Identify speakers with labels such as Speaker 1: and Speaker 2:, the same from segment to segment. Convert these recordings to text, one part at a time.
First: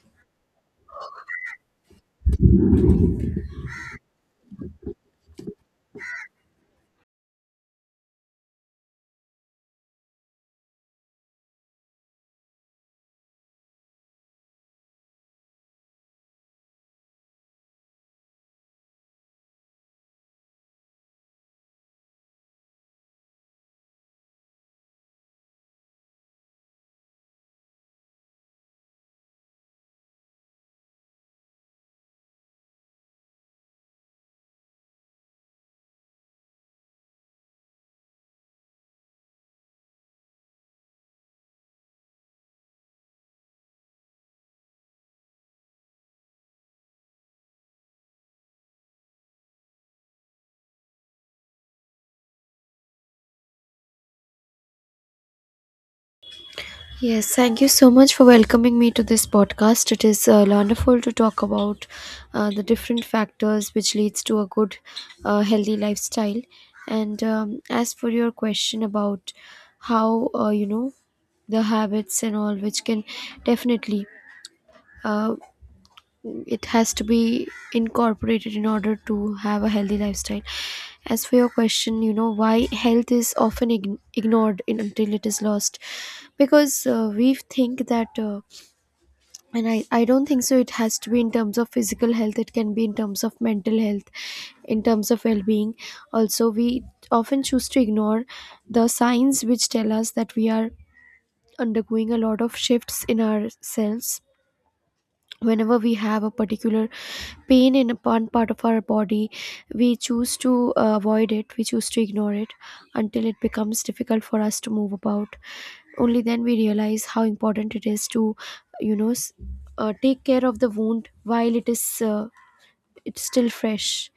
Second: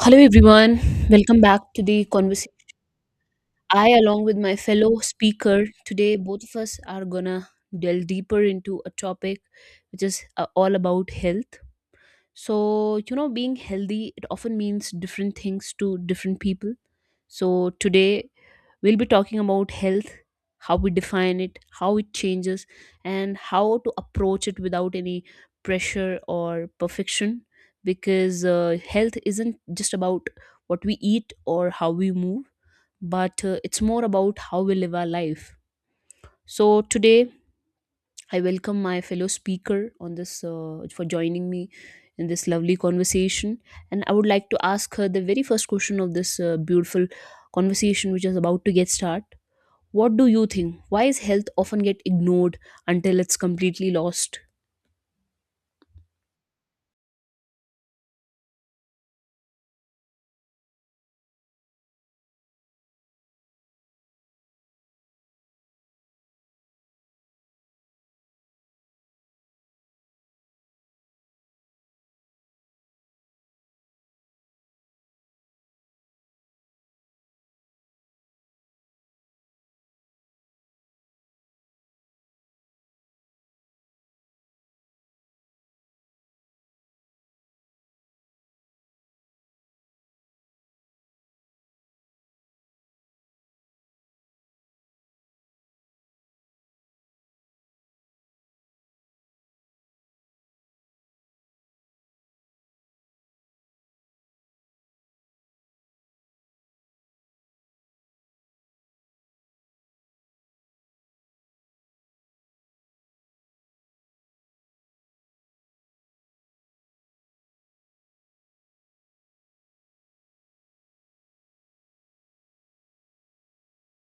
Speaker 1: Hello, everyone. Welcome back to the conversation. I, along with my fellow speaker today, both of us are gonna delve deeper into a topic which is all about health. So, you know, being healthy, it often means different things to different people. So, today we'll be talking about health, how we define it, how it changes, and how to approach it without any pressure or perfection. Because health isn't just about what we eat or how we move, but it's more about how we live our life. So, today I welcome my fellow speaker on this for joining me in this lovely conversation, and I would like to ask her the very first question of this beautiful conversation, which is about to get started. What do you think? Why is health often get ignored until it's completely lost?
Speaker 2: Yes, thank you so much for welcoming me to this podcast. It is wonderful to talk about the different factors which leads to a good, healthy lifestyle. And As for your question about how you know the habits and all, which can definitely. Uh, it has to be incorporated in order to have a healthy lifestyle, as for your question, you know, why health is often ignored in, until it is lost, because we think that and I don't think so. It has to be in terms of physical health, it can be in terms of mental health, in terms of well-being. Also, we often choose to ignore the signs which tell us that we are undergoing a lot of shifts in ourselves. Whenever we have a particular pain in a one part of our body, we choose to avoid it, we choose to ignore it until it becomes difficult for us to move about. Only then we realize how important it is to you know s- take care of the wound while it is it's still fresh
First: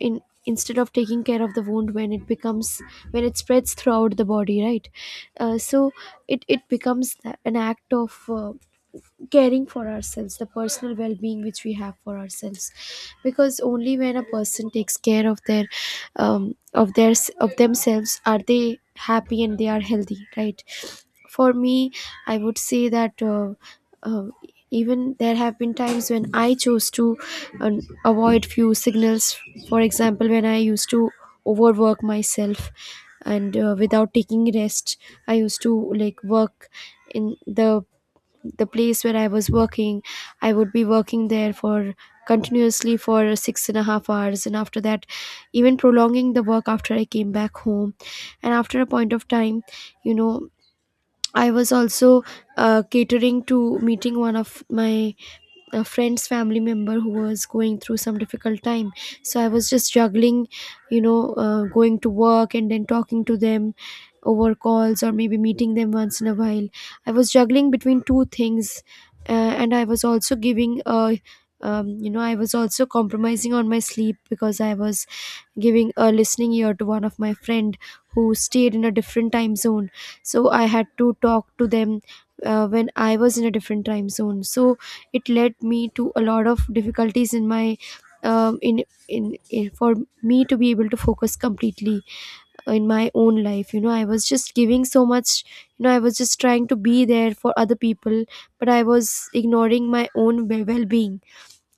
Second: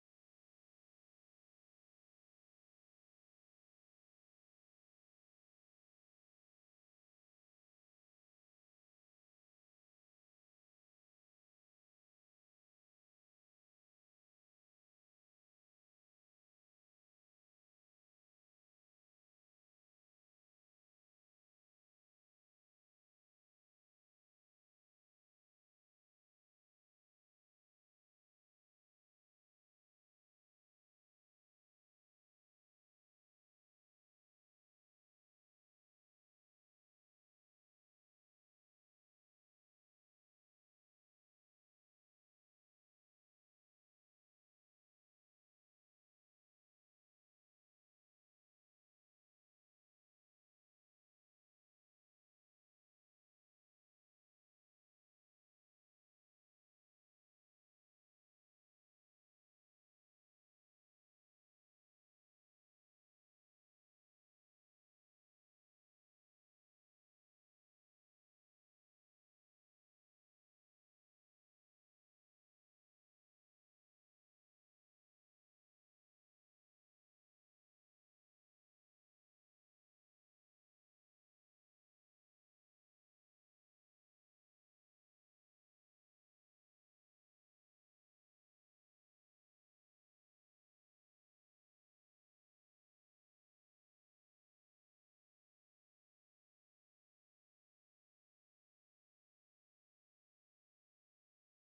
Speaker 2: in, instead of taking care of the wound when it becomes, when it spreads throughout the body, right? So it becomes an act of caring for ourselves, the personal well-being which we have for ourselves, because only when a person takes care of their of their, of themselves, are they happy and they are healthy, right? For me, I would say that uh, even there have been times when I chose to um, avoid few signals. For example, when I used to overwork myself and without taking rest, I used to like work in the place where I was working, I would be working there for continuously for 6.5 hours. And after that, even prolonging the work after I came back home. And after a point of time, you know, I was also catering to meeting one of my a friend's family member who was going through some difficult time. So I was just juggling, you know, going to work and then talking to them over calls or maybe meeting them once in a while. I was juggling between 2 things. And I was also giving a you know, I was also compromising on my sleep because I was giving a listening ear to one of my friend who stayed in a different time zone, so I had to talk to them when I was in a different time zone. So it led me to a lot of difficulties in my in for me to be able to focus completely in my own life. You know, I was just giving so much, you know, I was just trying to be there for other people, but I was ignoring my own well-being.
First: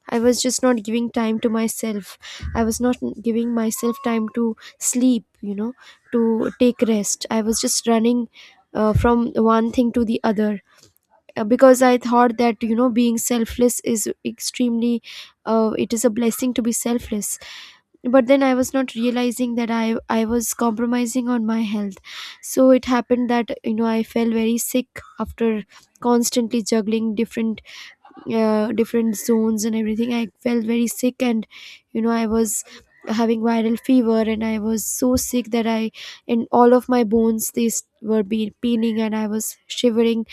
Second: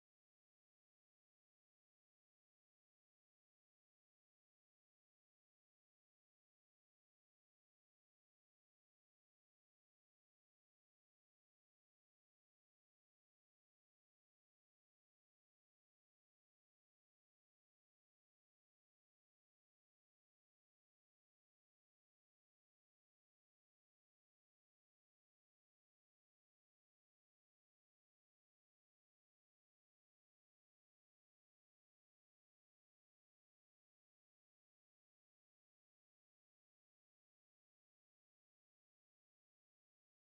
Speaker 2: I was just not giving time to myself. I was not giving myself time to sleep, you know, to take rest. I was just running from one thing to the other because I thought that, you know, being selfless is extremely it is a blessing to be selfless. But then I was not realizing that I was compromising on my health. So it happened that, you know, I fell very sick after constantly juggling different different zones and everything. I felt very sick and, you know, I was having viral fever and I was so sick that I, and all of my bones these were be paining and I was shivering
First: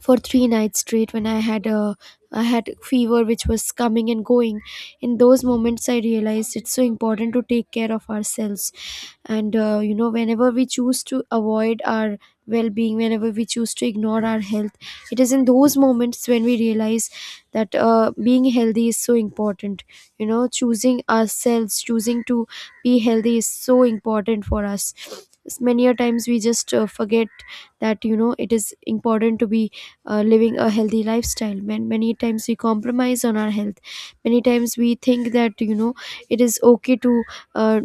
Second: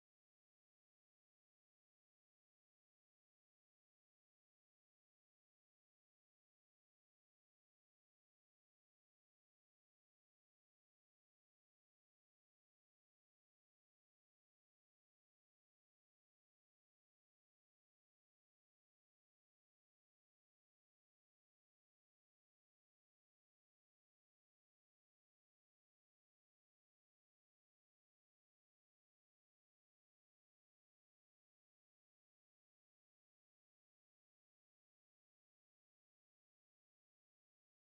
Speaker 2: for 3 nights straight when I had fever which was coming and going. In those moments, I realized it's so important to take care of ourselves. And you know, whenever we choose to avoid our well-being, whenever we choose to ignore our health, it is in those moments when we realize that being healthy is so important. You know, choosing ourselves, choosing to be healthy is so important for us. Many a times we just forget that, you know, it is important to be living a healthy lifestyle. Man, many times we compromise on our health, many times we think that, you know, it is okay to uh,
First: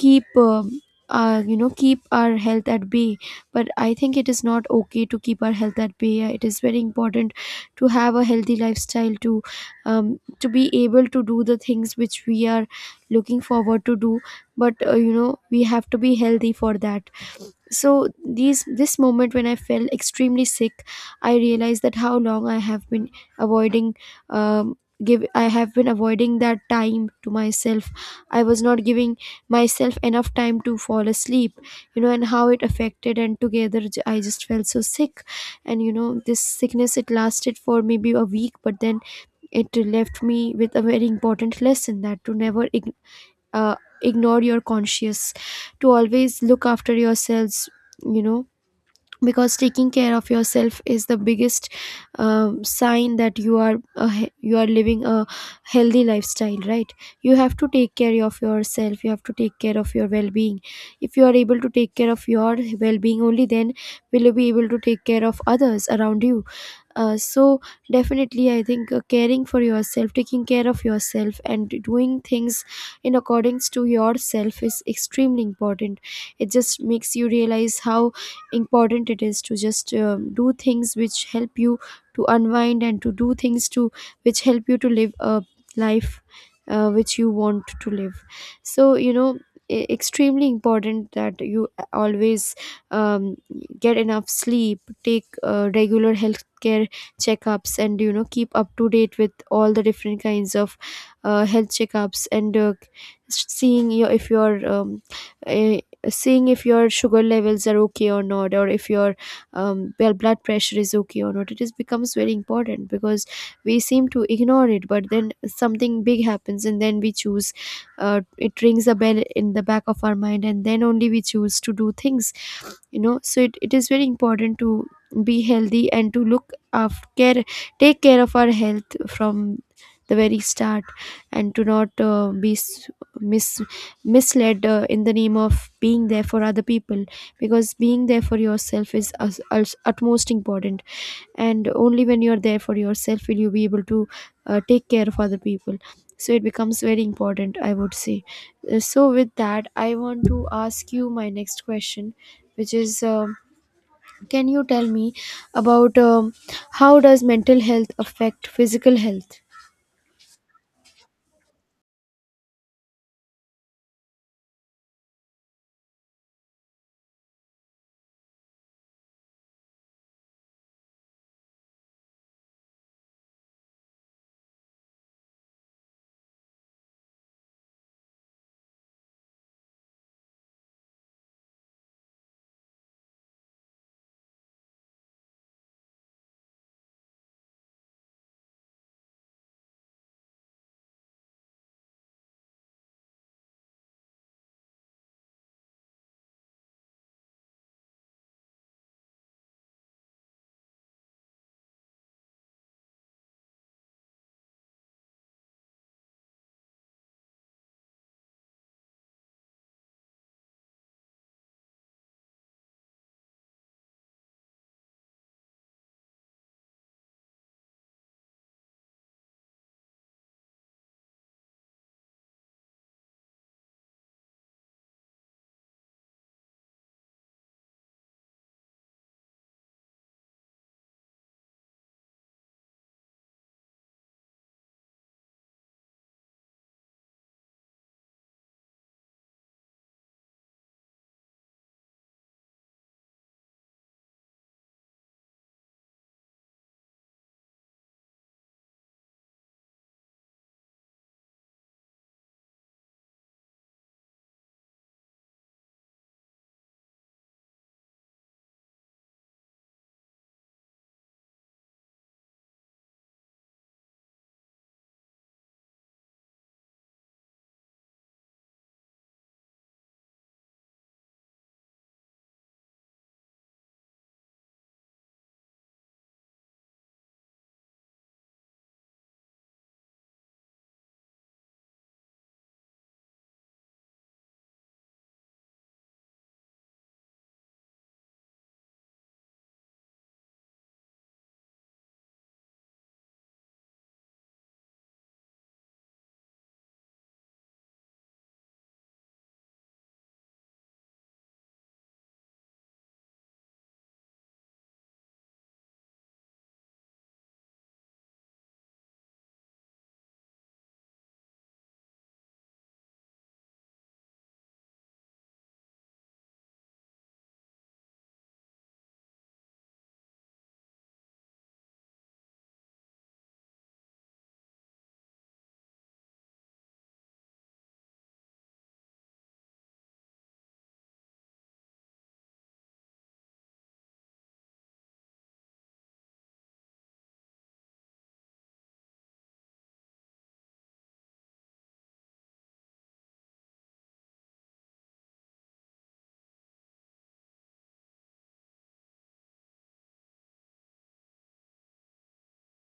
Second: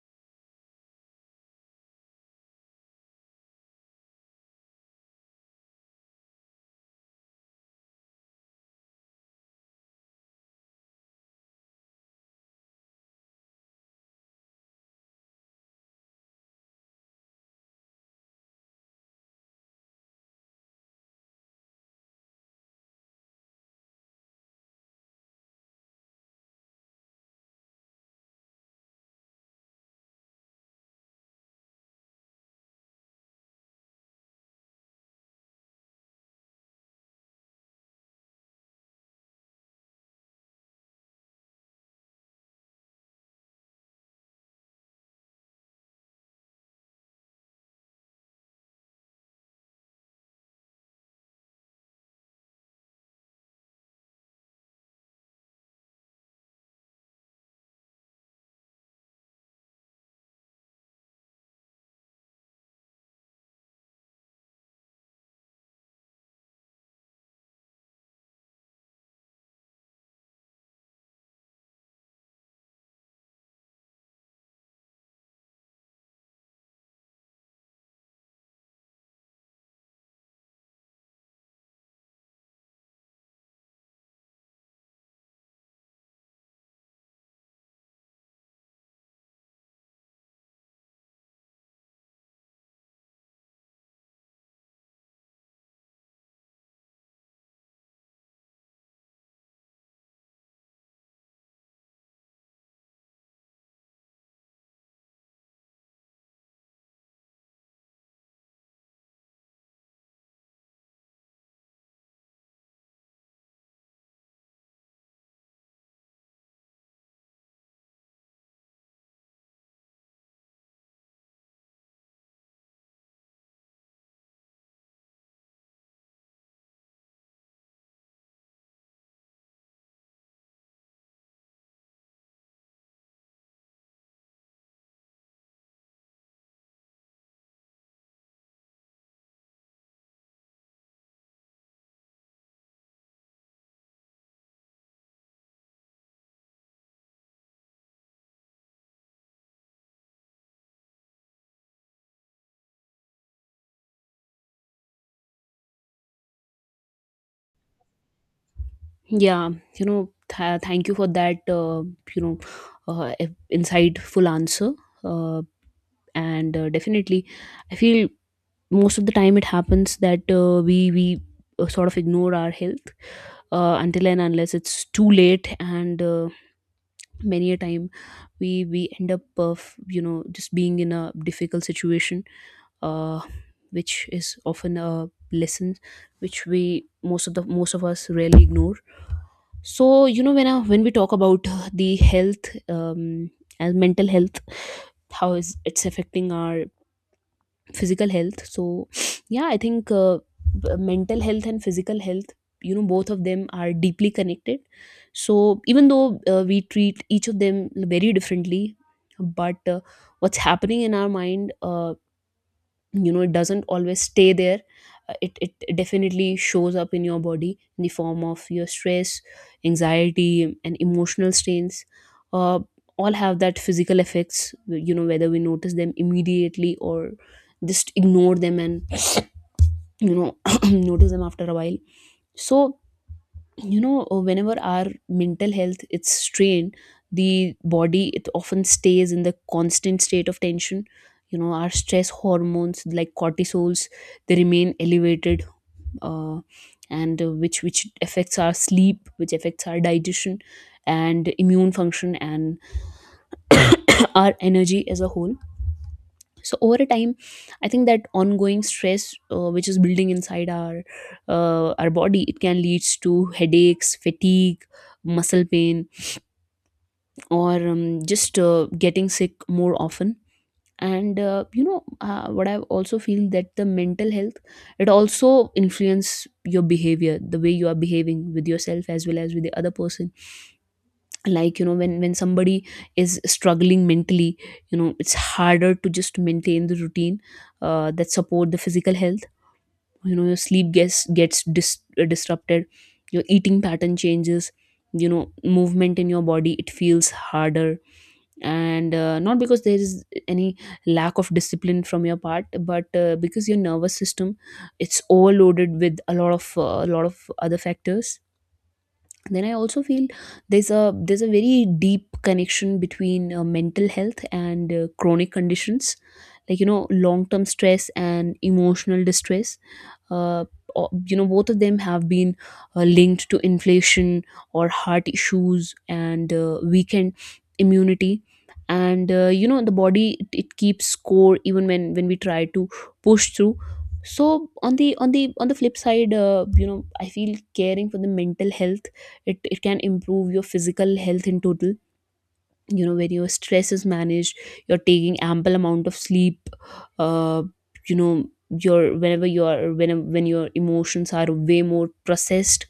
Speaker 2: keep you know, keep our health at bay. But I think it is not okay to keep our health at bay. It is very important to have a healthy lifestyle, to be able to do the things which we are looking forward to do. But you know, we have to be healthy for that. So these this moment when I felt extremely sick, I realized that how long I have been avoiding um, give I have been avoiding that time to myself. I was not giving myself enough time to fall asleep, you know, and how it affected. And together, I just felt so sick. And you know, this sickness it lasted for maybe a week, but then it left me with a very important lesson that to never uh, ignore your conscience, to always look after yourselves, you know, because taking care of yourself is the biggest sign that you are you are living a healthy lifestyle, right? You have to take care of yourself, you have to take care of your well-being. If you are able to take care of your well-being, only then will you be able to take care of others around you. So definitely I think caring for yourself, taking care of yourself, and doing things in accordance to yourself is extremely important. It just makes you realize how important it is to just do things which help you to unwind and to do things to which help you to live a life which you want to live. So, you know, extremely important that you always um, get enough sleep, take regular health care checkups, and you know, keep up to date with all the different kinds of health checkups and seeing your, if your uh, seeing if your sugar levels are okay or not, or if your blood pressure is okay or not. It is becomes very important because we seem to ignore it, but then something big happens and then we choose, it rings a bell in the back of our mind, and then only we choose to do things, you know. So it is very important to be healthy and to look after care, take care of our health from the very start, and to not mis- misled in the name of being there for other people, because being there for yourself is utmost important. And only when you are there for yourself will you be able to take care of other people. So it becomes very important, I would say. So with that, I want to ask you my next question, which is can you tell me about how does mental health affect physical health?
Speaker 1: Yeah, you know, thank you for that. You know, Insightful answer, uh, and definitely, I feel most of the time it happens that we sort of ignore our health until and unless it's too late, and many a time we end up of, you know, just being in a difficult situation, uh, which is often a lesson which we most of us really ignore. So you know, when I, when we talk about the health, as mental health, how is it's affecting our physical health? So yeah, I think mental health and physical health, you know, both of them are deeply connected. So even though we treat each of them very differently, but what's happening in our mind, you know, it doesn't always stay there. It definitely shows up in your body in the form of your stress, anxiety and emotional strains. uh, all have that physical effects, you know, whether we notice them immediately or just ignore them and, you know, notice them after a while. So you know, whenever our mental health it's strained, the body it often stays in the constant state of tension. You know, our stress hormones like cortisols, they remain elevated, uh, and which affects our sleep, which affects our digestion and immune function and our energy as a whole. So over a time, I think that ongoing stress, which is building inside our body, it can leads to headaches, fatigue, muscle pain, or just getting sick more often. And what I also feel that the mental health, it also influence your behavior, the way you are behaving with yourself as well as with the other person. Like you know, when somebody is struggling mentally, you know, it's harder to just maintain the routine that support the physical health. You know, your sleep gets disrupted, your eating pattern changes, you know, movement in your body, it feels harder, and not because there is any lack of discipline from your part, but because your nervous system, it's overloaded with a lot of other factors. Then I also feel there's a very deep connection between mental health and chronic conditions, like you know, long term stress and emotional distress, uh, you know, both of them have been linked to inflation or heart issues and weakened immunity. And you know, the body it keeps score even when we try to push through. So on the flip side, you know, I feel caring for the mental health, it can improve your physical health in total. You know, when your stress is managed, you're taking ample amount of sleep, uh, you know your whenever you are when your emotions are way more processed,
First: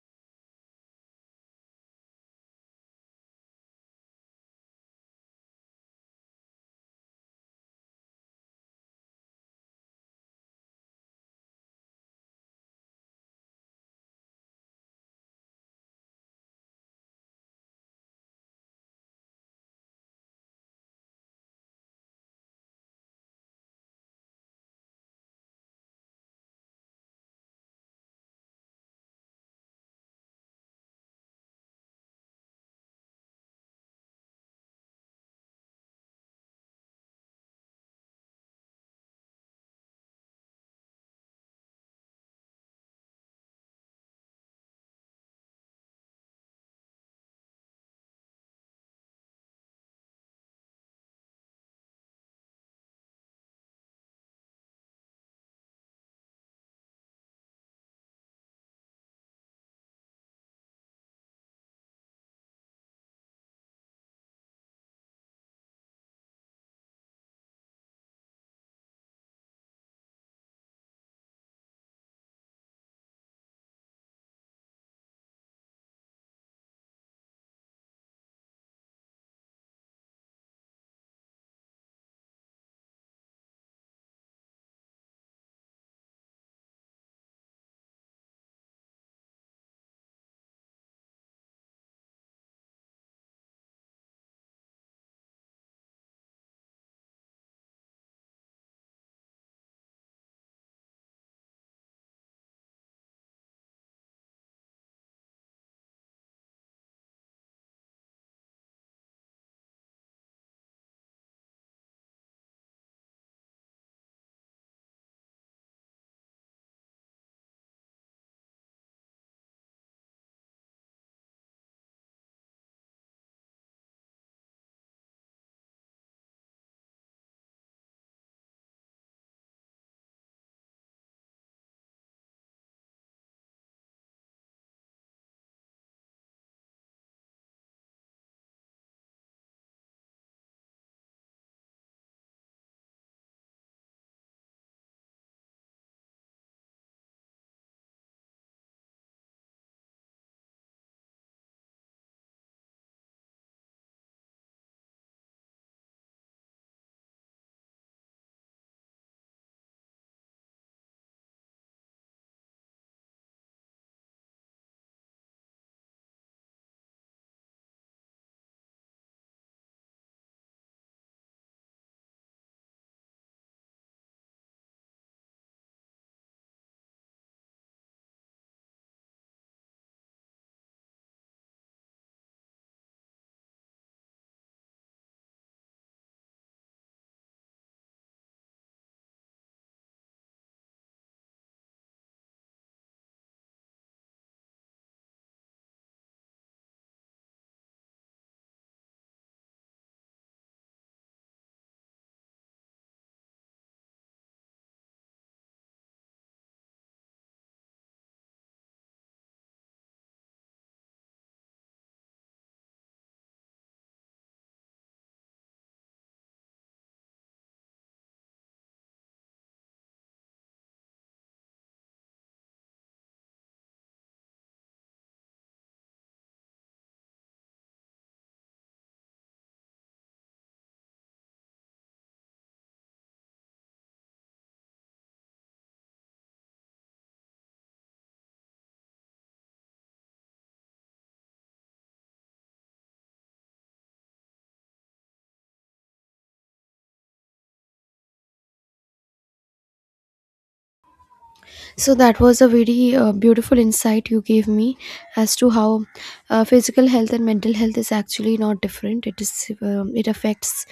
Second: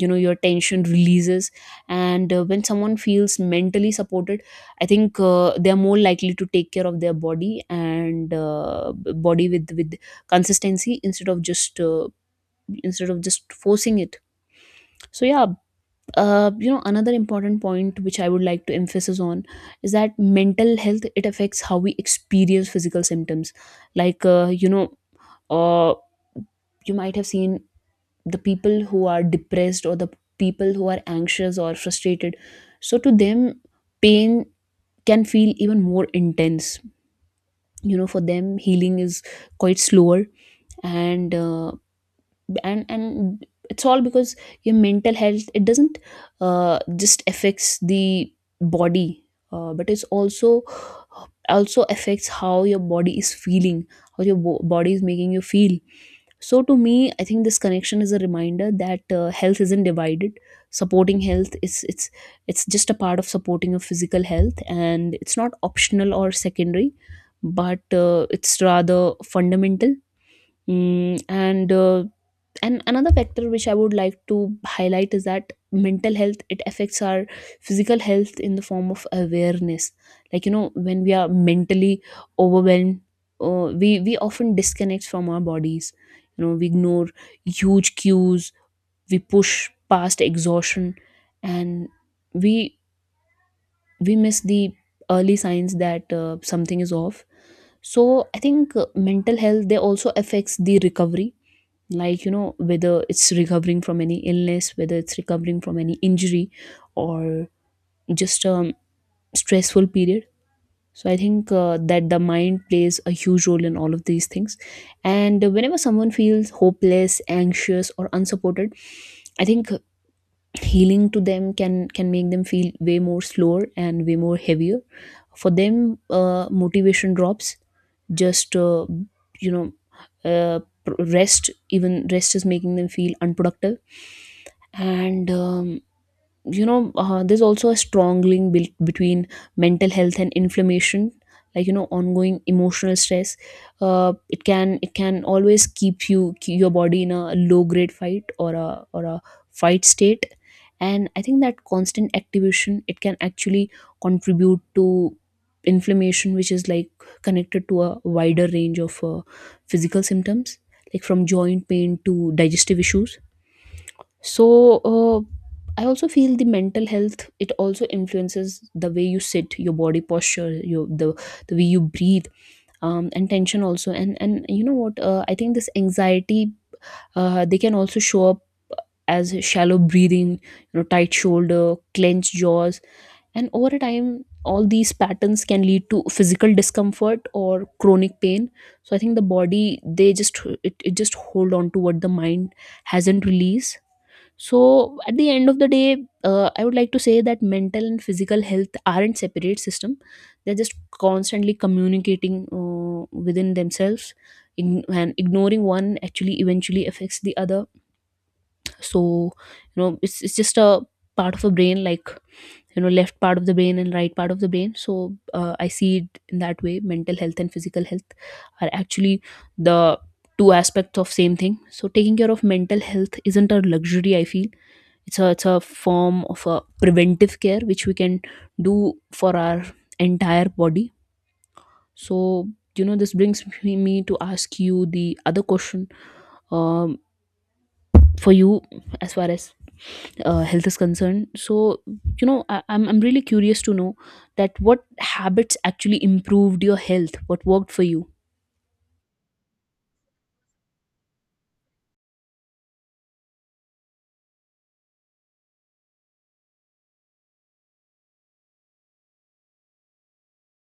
Speaker 1: you know your tension releases. And when someone feels mentally supported, I think they are more likely to take care of their body and body with consistency, instead of just forcing it. So yeah, you know, another important point which I would like to emphasize on is that mental health, it affects how we experience physical symptoms. Like uh, you might have seen the people who are depressed or the people who are anxious or frustrated. So to them, pain can feel even more intense. You know, for them healing is quite slower. And it's all because your mental health, it doesn't just affects the body, but it's also affects how your body is feeling, how your body is making you feel. So to me, I think this connection is a reminder that health isn't divided. Supporting health is, it's just a part of supporting your physical health, and it's not optional or secondary, but it's rather fundamental. Mm, and another factor which I would like to highlight is that mental health, it affects our physical health in the form of awareness. Like you know, when we are mentally overwhelmed, we often disconnect from our bodies. You know, we ignore huge cues, we push past exhaustion, and we we miss the early signs that something is off. So I think mental health, they also affects the recovery. Like you know, whether it's recovering from any illness, whether it's recovering from any injury or just a stressful period. So I think that the mind plays a huge role in all of these things. And whenever someone feels hopeless, anxious or unsupported, I think healing to them can make them feel way more slower and way more heavier. For them motivation drops, just you know uh, pr- rest, even rest is making them feel unproductive. And there's also a strong link built between mental health and inflammation. Like you know, ongoing emotional stress, it can always keep your body in a low grade fight or a fight state. And I think that constant activation, it can actually contribute to inflammation, which is like connected to a wider range of physical symptoms, like from joint pain to digestive issues. So I also feel the mental health, it also influences the way you sit, your body posture, the way you breathe, and tension also. And you know what, I think this anxiety, they can also show up as shallow breathing, you know, tight shoulder, clenched jaws. And over a time, all these patterns can lead to physical discomfort or chronic pain. So I think the body, they just it just hold on to what the mind hasn't released. So at the end of the day, I would like to say that mental and physical health aren't separate system. They're just constantly communicating within themselves. And ignoring one actually eventually affects the other. So you know, it's just a part of a brain, like you know, left part of the brain and right part of the brain. So I see it in that way: mental health and physical health are actually the two aspects of same thing. So taking care of mental health isn't a luxury, I feel. It's a, it's a form of a preventive care which we can do for our entire body. So you know, this brings me to ask you the other question, um for you, as far as health is concerned. So you know, I, I'm really curious to know that what habits actually improved your health, what worked for you?
Speaker 2: So that was a very beautiful insight you gave me as to how physical health and mental health is actually not different. It is it affects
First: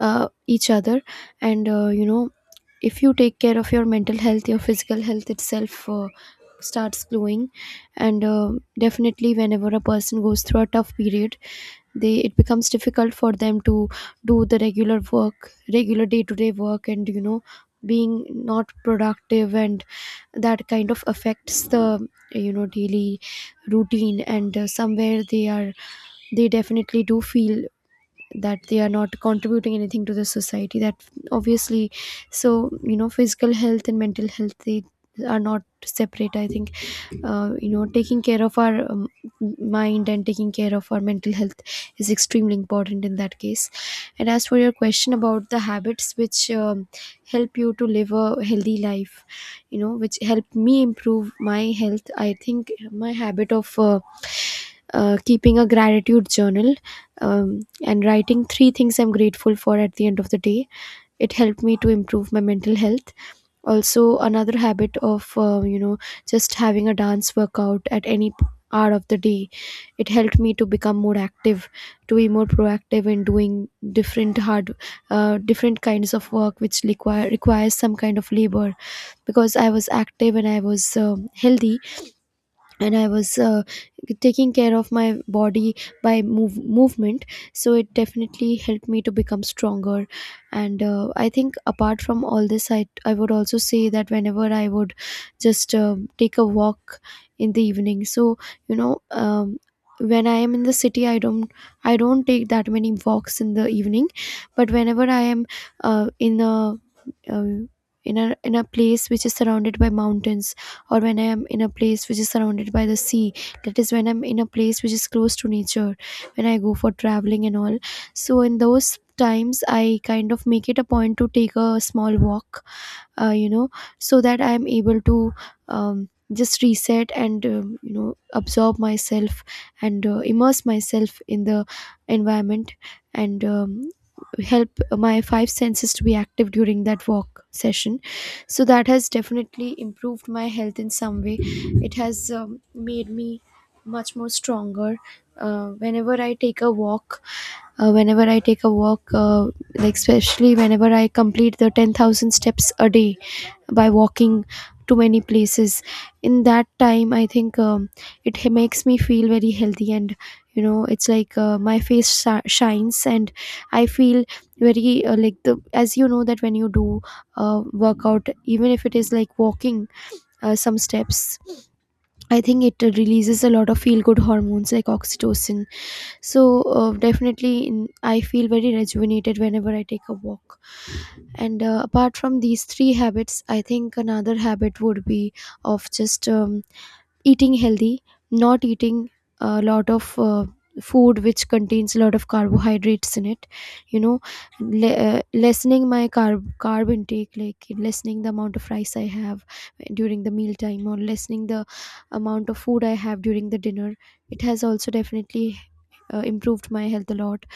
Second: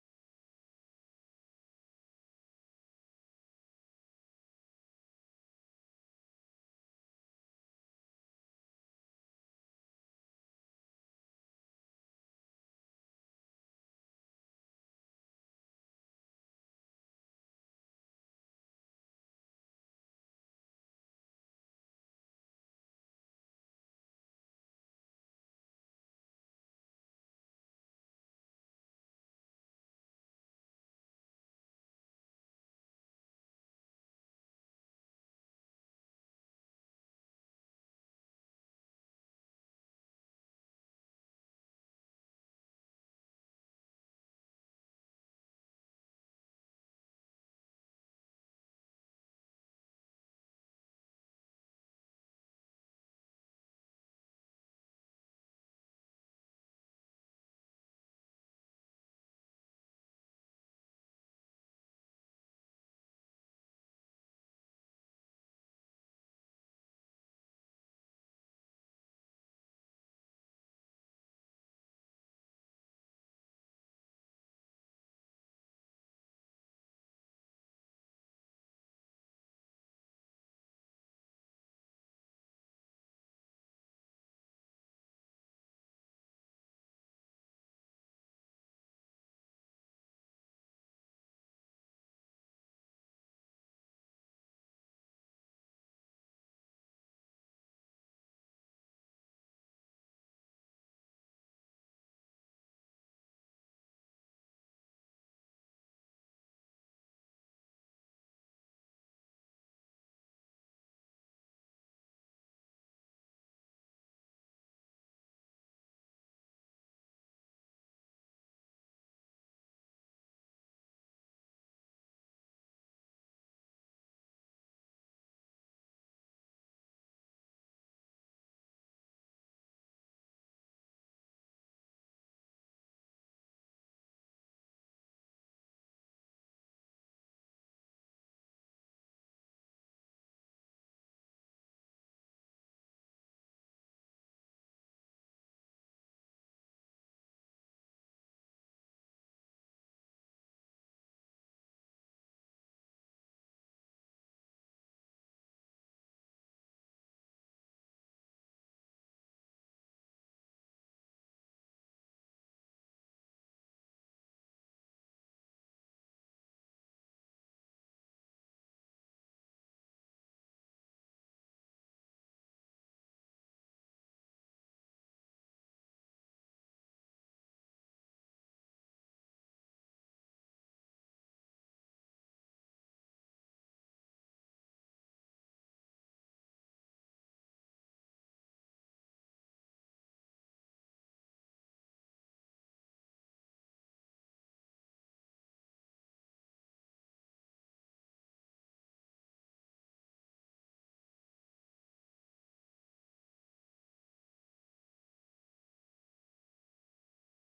Speaker 2: each other. And you know, if you take care of your mental health, your physical health itself starts glowing. And definitely whenever a person goes through a tough period, they, it becomes difficult for them to do the regular work, regular day to day work, and you know, being not productive, and that kind of affects the, you know, daily routine. And somewhere they are, they definitely do feel that they are not contributing anything to the society, that obviously. So you know, physical health and mental health, they are not separate, I think. You know, taking care of our mind and taking care of our mental health is extremely important in that case. And as for your question about the habits which help you to live a healthy life, you know, which help me improve my health, I think my habit of keeping a gratitude journal, and writing 3 things I'm grateful for at the end of the day. It helped me to improve my mental health. Also, another habit of, you know, just having a dance workout at any hour of the day. It helped me to become more active, to be more proactive in doing different hard, different kinds of work which requires some kind of labor because I was active and I was healthy, and I was taking care of my body by movement. So it definitely helped me to become stronger. And I think apart from all this, I would also say that whenever I would just take a walk in the evening. So you know um, when I am in the city, I don't take that many walks in the evening, but whenever i am uh, in a uh, in a in a place which is surrounded by mountains, or when I am in a place which is surrounded by the sea. That is, when I'm in a place which is close to nature, when I go for traveling and all. So in those times I kind of make it a point to take a small walk, uh, you know so that I am able to just reset and, absorb myself and immerse myself in the environment, and help my five senses to be active during that walk session. So that has definitely improved my health in some way. It has made me much more stronger. uh, whenever i take a walk Whenever I take a walk, like especially whenever I complete the 10,000 steps a day by walking to many places, in that time I think makes me feel very healthy, and you know, it's like my face shines, and I feel very like, the as you know, that when you do workout, even if it is like walking some steps, I think it releases a lot of feel good hormones like oxytocin. So, definitely, I feel very rejuvenated whenever I take a walk. And apart from these three habits, I think another habit would be of just eating healthy, not eating a lot of food which contains a lot of carbohydrates in it. You know, lessening my carb intake, like lessening the amount of rice I have during the meal time, or lessening the amount of food I have during the dinner. It has also definitely improved my health a lot.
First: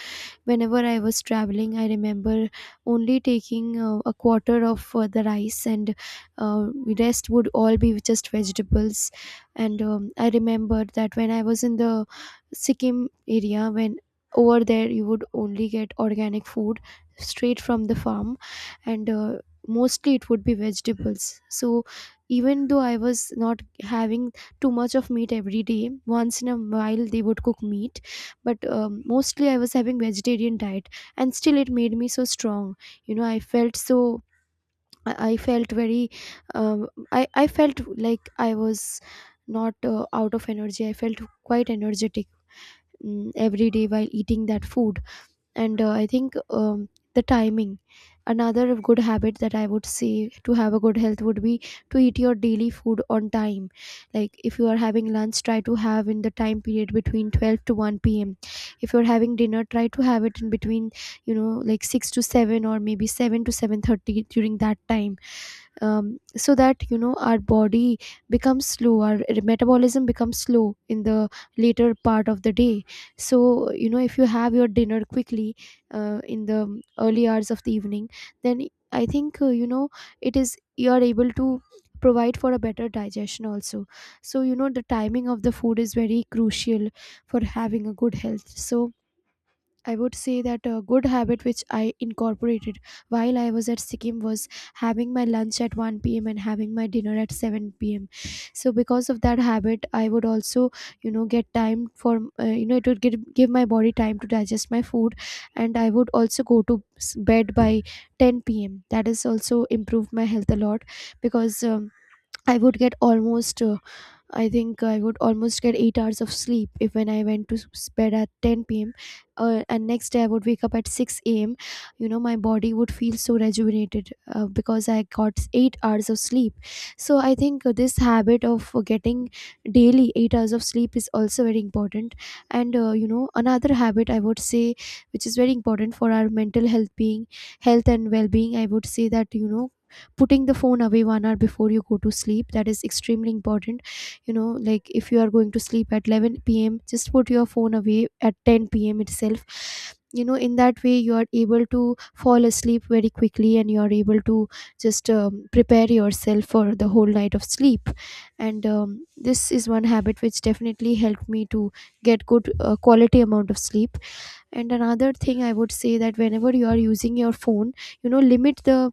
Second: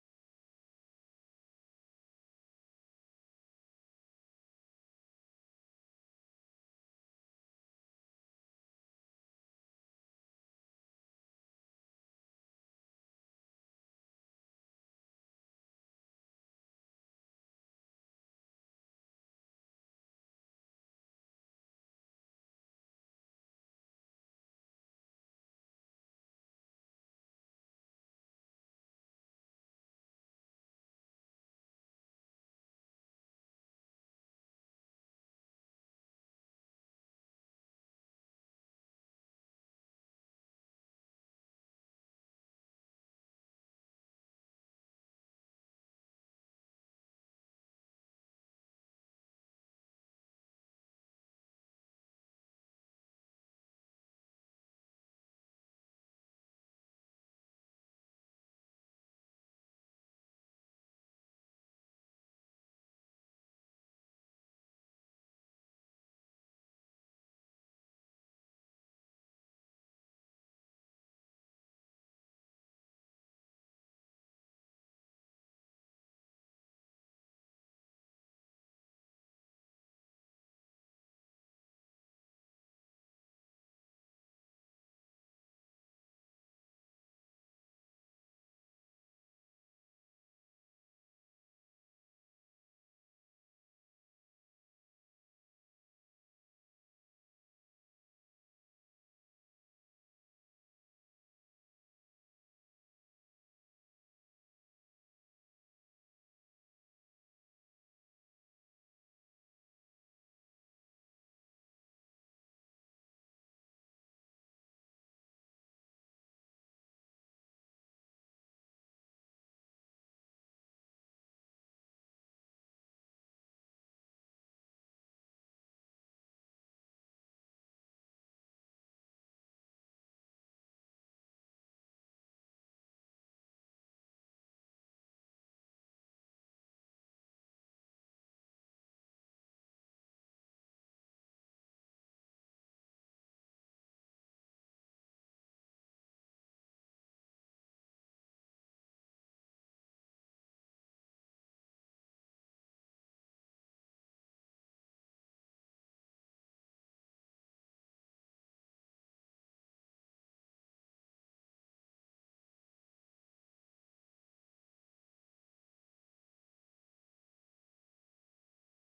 Speaker 2: Whenever I was traveling, I remember only taking a quarter of the rice, and uh, rest would all be just vegetables. And I remember that when I was in the Sikkim area, when over there you would only get organic food straight from the farm, and mostly it would be vegetables. So even though I was not having too much of meat every day, once in a while they would cook meat, but mostly I was having vegetarian diet, and still it made me so strong. You know, I felt so, I felt very, um, I felt like I was not out of energy. I felt quite energetic, every day while eating that food. And I think, the timing, another good habit that I would say to have a good health would be to eat your daily food on time. Like if you are having lunch, try to have in the time period between 12 to 1 p.m. If you're having dinner, try to have it in between, you know, like 6 to 7, or maybe 7 to 7:30 during that time, so that, you know, our body becomes slow, our metabolism becomes slow in the later part of the day. So you know, if you have your dinner quickly in the early hours of the evening, then I think, it is you are able to provide for a better digestion also. So you know, the timing of the food is very crucial for having a good health. So I would say that a good habit which I incorporated while I was at Sikkim was having my lunch at 1 p.m. and having my dinner at 7 p.m. So because of that habit, I would also, you know, get time for, it would give my body time to digest my food, and I would also go to bed by 10 p.m. That has also improved my health a lot because. I would get almost I think I would almost get 8 hours of sleep if when I went to bed at 10 p.m. And next day I would wake up at 6 a.m. You know, my body would feel so rejuvenated because I got 8 hours of sleep. So I think this habit of getting daily 8 hours of sleep is also very important. And another habit I would say, which is very important for our mental health being, health and well-being, I would say that, you know, putting the phone away one hour before you go to sleep, that is extremely important. You know, like if you are going to sleep at 11 p.m., just put your phone away at 10 p.m. itself. You know, in that way you are able to fall asleep very quickly, and you are able to just prepare yourself for the whole night of sleep. And this is one habit which definitely helped me to get good quality amount of sleep. And another thing I would say, that whenever you are using your phone, you know,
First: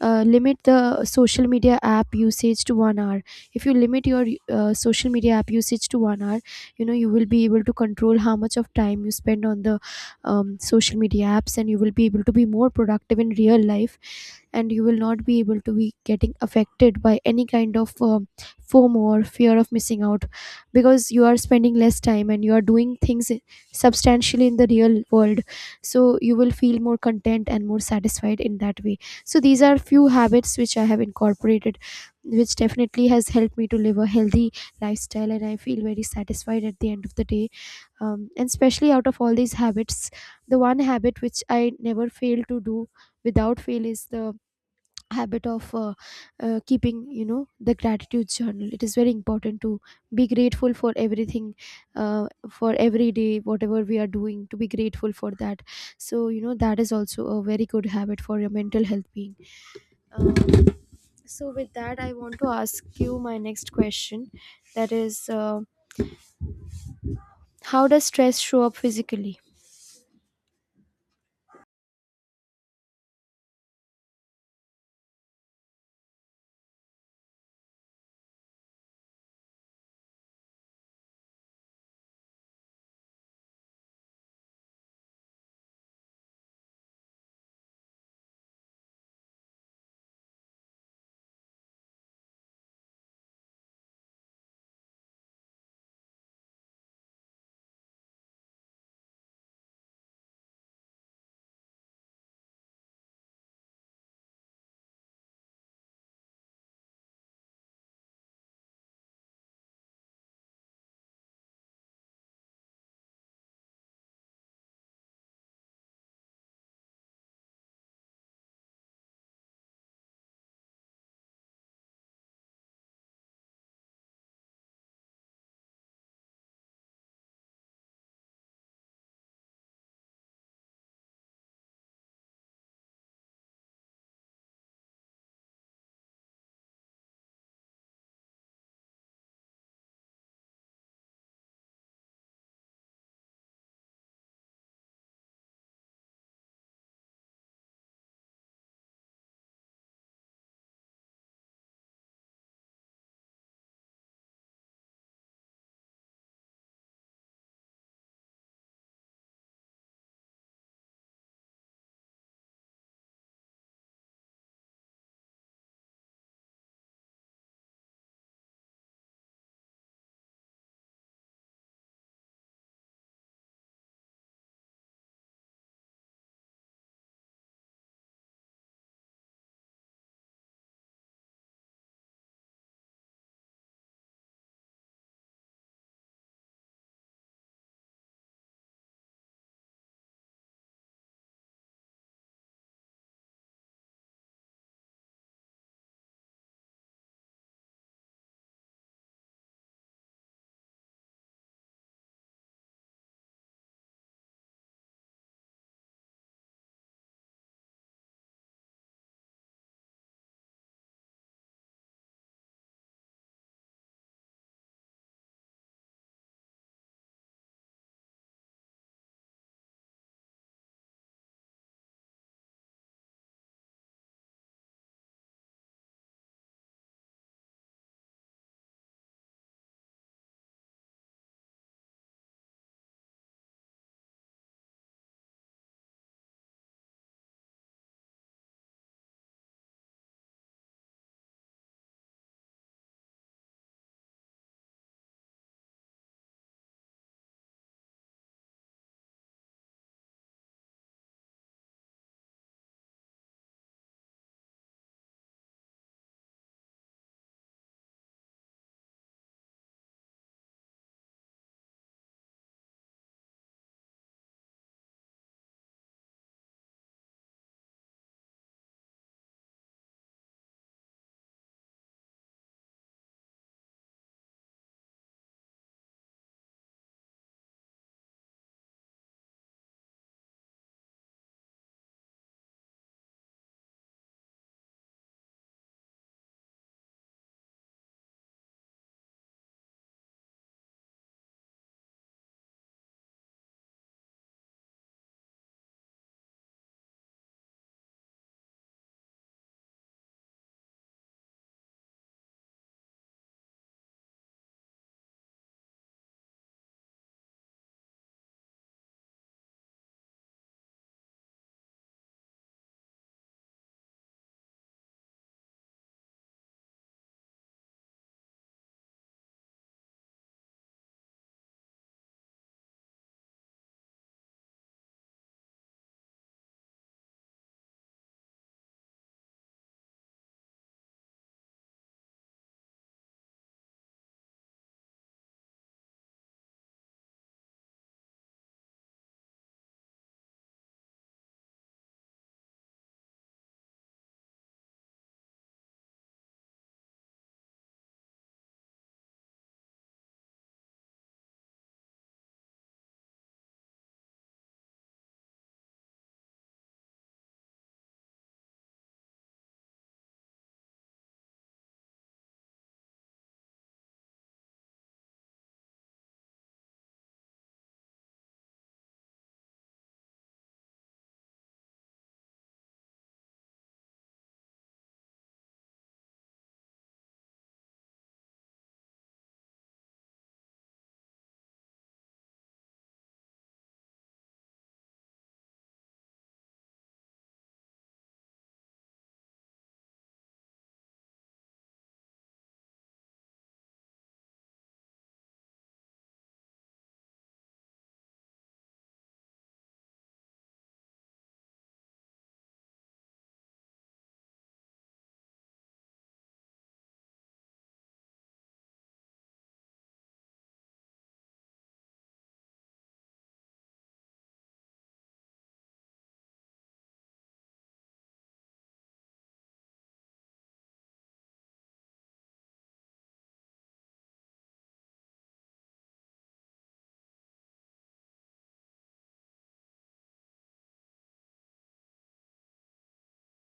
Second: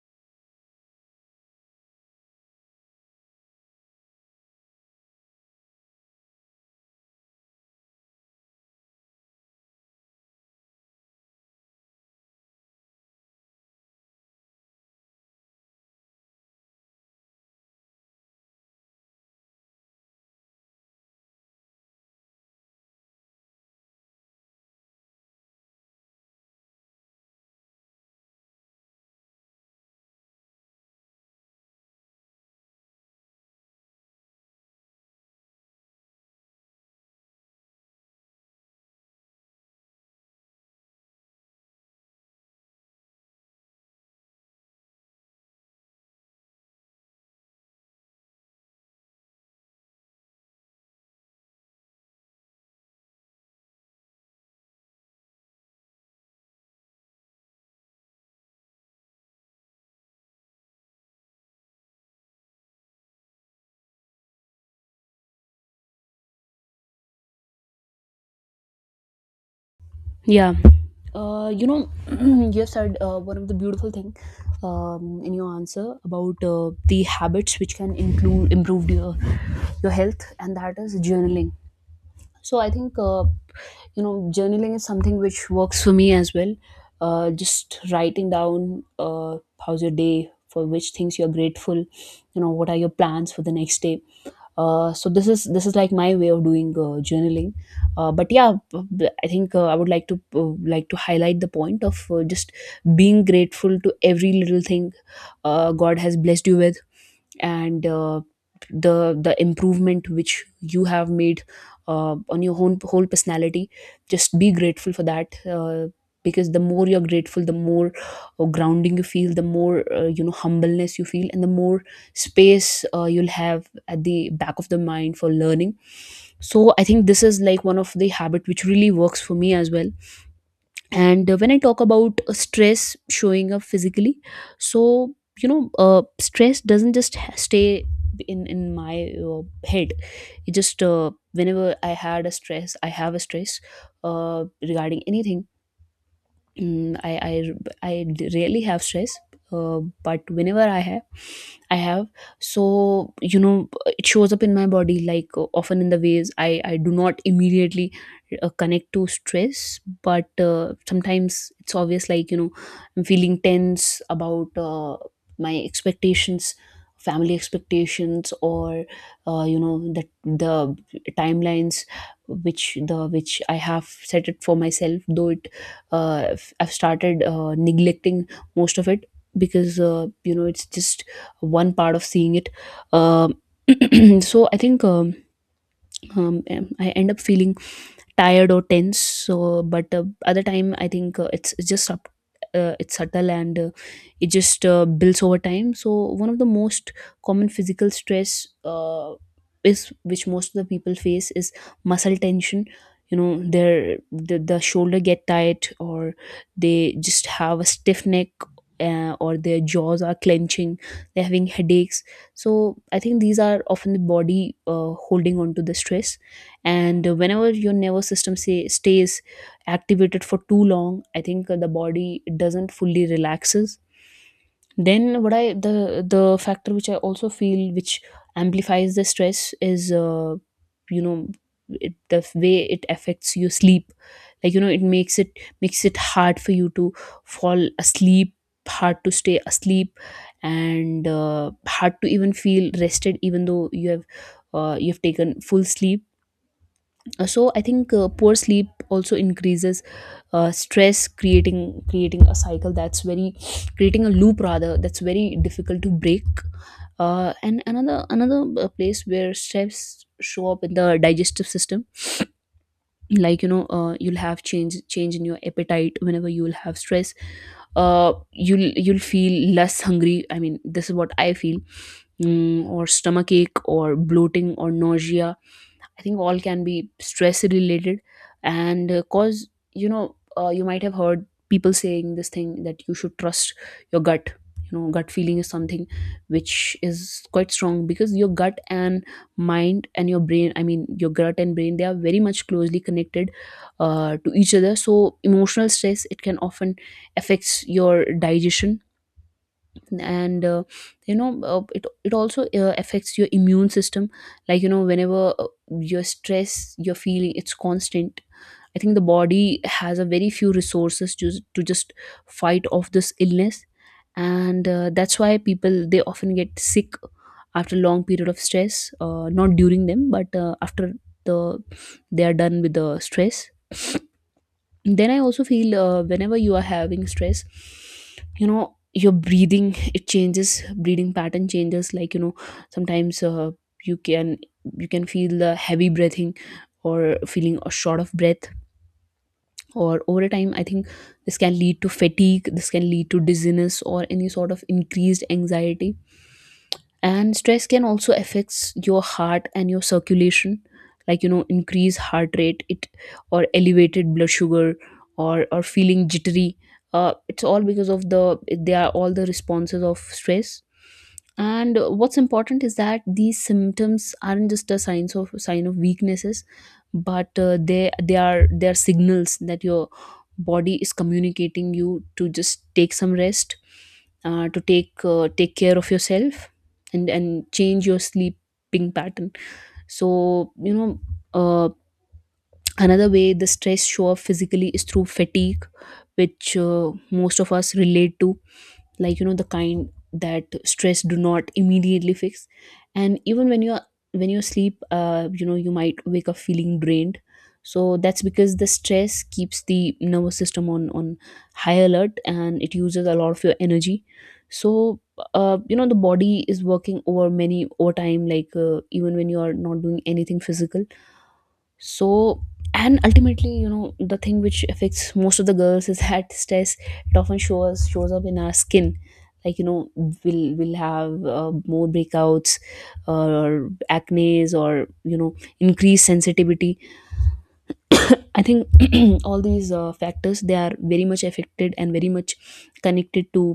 Speaker 2: limit the social media app usage to one hour. If you limit your social media app usage to one hour, you know, you will be able to control how much of time you spend on the social media apps, and you will be able to be more productive in real life, and you will not be able to be getting affected by any kind of fomo, or fear of missing out, because you are spending less time and you are doing things substantially in the real world. So you will feel more content and more satisfied in that way. So these are few habits which I have incorporated, which definitely has helped me to live a healthy lifestyle, and I feel very satisfied at the end of the day. And especially out of all these habits, the one habit which I never fail to do without fail is the habit of keeping, you know, the gratitude journal. It is very important to be grateful for everything, for every day whatever we are doing, to be grateful for that. So you know, that is also a very good habit for your mental health being. um, so with that, I want to ask you my next question. That is, how does stress show up physically?
Speaker 1: Yeah, you know, you have said one of the beautiful thing, in your answer about the habits which can include improve your health, and that is journaling. So I think you know, journaling is something which works for me as well. Just writing down how's your day, for which things you're grateful, you know, what are your plans for the next day. So this is like my way of doing journaling. But yeah, I think I would like to highlight the point of, just being grateful to every little thing God has blessed you with, and the improvement which you have made on your own whole personality. Just be grateful for that, because the more you're grateful, the more grounding you feel, the more you know, humbleness you feel, and the more space you'll have at the back of the mind for learning. So I think this is like one of the habit which really works for me as well. And when I talk about Stress showing up physically. so Stress doesn't just stay in my head. It just whenever I had a stress I have a stress uh, regarding anything. Mm, I I rarely have stress, but whenever I have, I have. So it shows up in my body, like often in the ways I do not immediately connect to stress, but sometimes it's obvious, like I'm feeling tense about my expectations, family expectations, or the timelines which I have set it for myself, though it I've started neglecting most of it, because it's just one part of seeing it. Um so I think I end up feeling tired or tense. So, but other time, I think it's just up. It's subtle and it just builds over time. So one of the most common physical stress is which most of the people face is muscle tension. You know, the shoulder get tight, or they just have a stiff neck, or their jaws are clenching. They're having headaches, so I think these are often the body holding on to the stress. And whenever your nervous system stays activated for too long, I think the body doesn't fully relaxes. Then what I the factor which I also feel, which amplifies the stress, is you know the way it affects your sleep. It makes it hard for you to fall asleep, hard to stay asleep, and hard to even feel rested even though you've taken full sleep. So I think poor sleep also increases stress, creating a cycle that's very creating a loop rather, that's very difficult to break. And another place where stress show up in the digestive system. You'll have change in your appetite whenever you'll have stress. You'll feel less hungry, I mean this is what I feel. Or stomach ache or bloating or nausea, I think all can be stress related. And cause you know you might have heard people saying this thing that you should trust your gut. You know, gut feeling is something which is quite strong, because your gut and mind and your brain, I mean your gut and brain, they are very much closely connected to each other. So emotional stress, it can often affects your digestion. And it also affects your immune system. Whenever your stress you're feeling, it's constant, I think the body has a very few resources just to just fight off this illness. And that's why people, they often get sick after a long period of stress, not during them, but after the they are done with the stress. Then I also feel, whenever you are having stress, you know your breathing, it changes. Breathing pattern changes, like you know sometimes you can you can feel the heavy breathing, or feeling a short of breath. Or over time, I think this can lead to fatigue, this can lead to dizziness, or any sort of increased anxiety. And stress can also affects your heart and your circulation. Like you know, increased heart rate, it or elevated blood sugar, or feeling jittery. It's all because of the, they are all the responses of stress. And what's important is that these symptoms aren't just a signs of sign of weaknesses, but they are signals that your body is communicating you to just take some rest, to take care of yourself, and change your sleeping pattern. so you know uh, Another way the stress show up physically is through fatigue, which most of us relate to. Like you know, the kind that stress do not immediately fix. And even when you're when you sleep, you might wake up feeling drained. So that's because the stress keeps the nervous system on high alert, and it uses a lot of your energy. So the body is working over time, like even when you are not doing anything physical. so and ultimately, you know, the thing which affects most of the girls is that stress, it often shows up in our skin. Like you know, we'll have more breakouts, or acnes, or you know, increased sensitivity. I think all these factors, they are very much affected and very much connected to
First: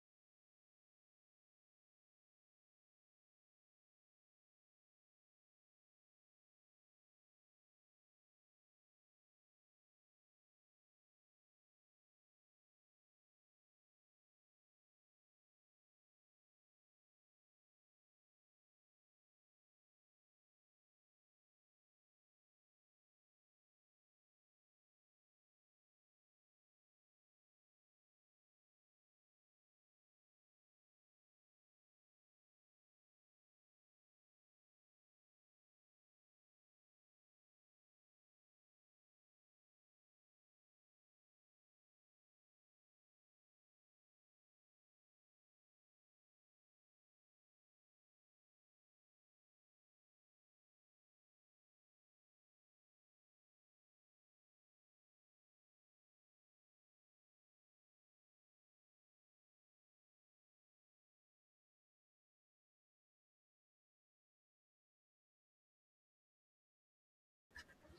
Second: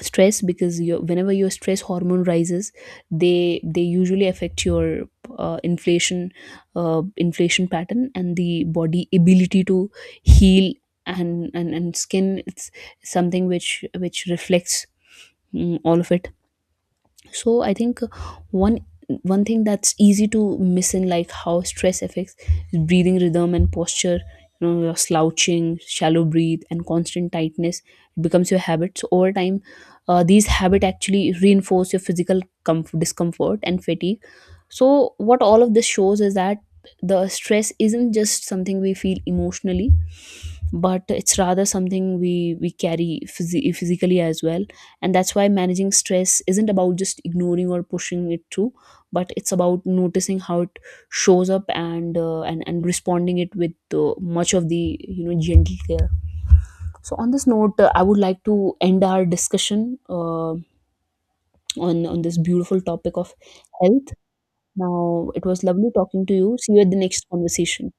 Speaker 1: stress. Because your Whenever your stress hormone rises, they usually affect your inflation, inflation pattern, and the body ability to heal. And skin, it's something which reflects, all of it. So I think one one thing that's easy to miss in like how stress affects, is breathing rhythm and posture. You know, your slouching, shallow breathe, and constant tightness becomes your habit. So over time, these habit actually reinforce your physical discomfort and fatigue. So what all of this shows is that the stress isn't just something we feel emotionally, but it's rather something we carry physically as well. And that's why managing stress isn't about just ignoring or pushing it through, but it's about noticing how it shows up, and and responding it with much of the, you know, gentle care. So on this note, I would like to end our discussion uh, on this beautiful topic of health. Now, it was lovely talking to you. See you at the next conversation.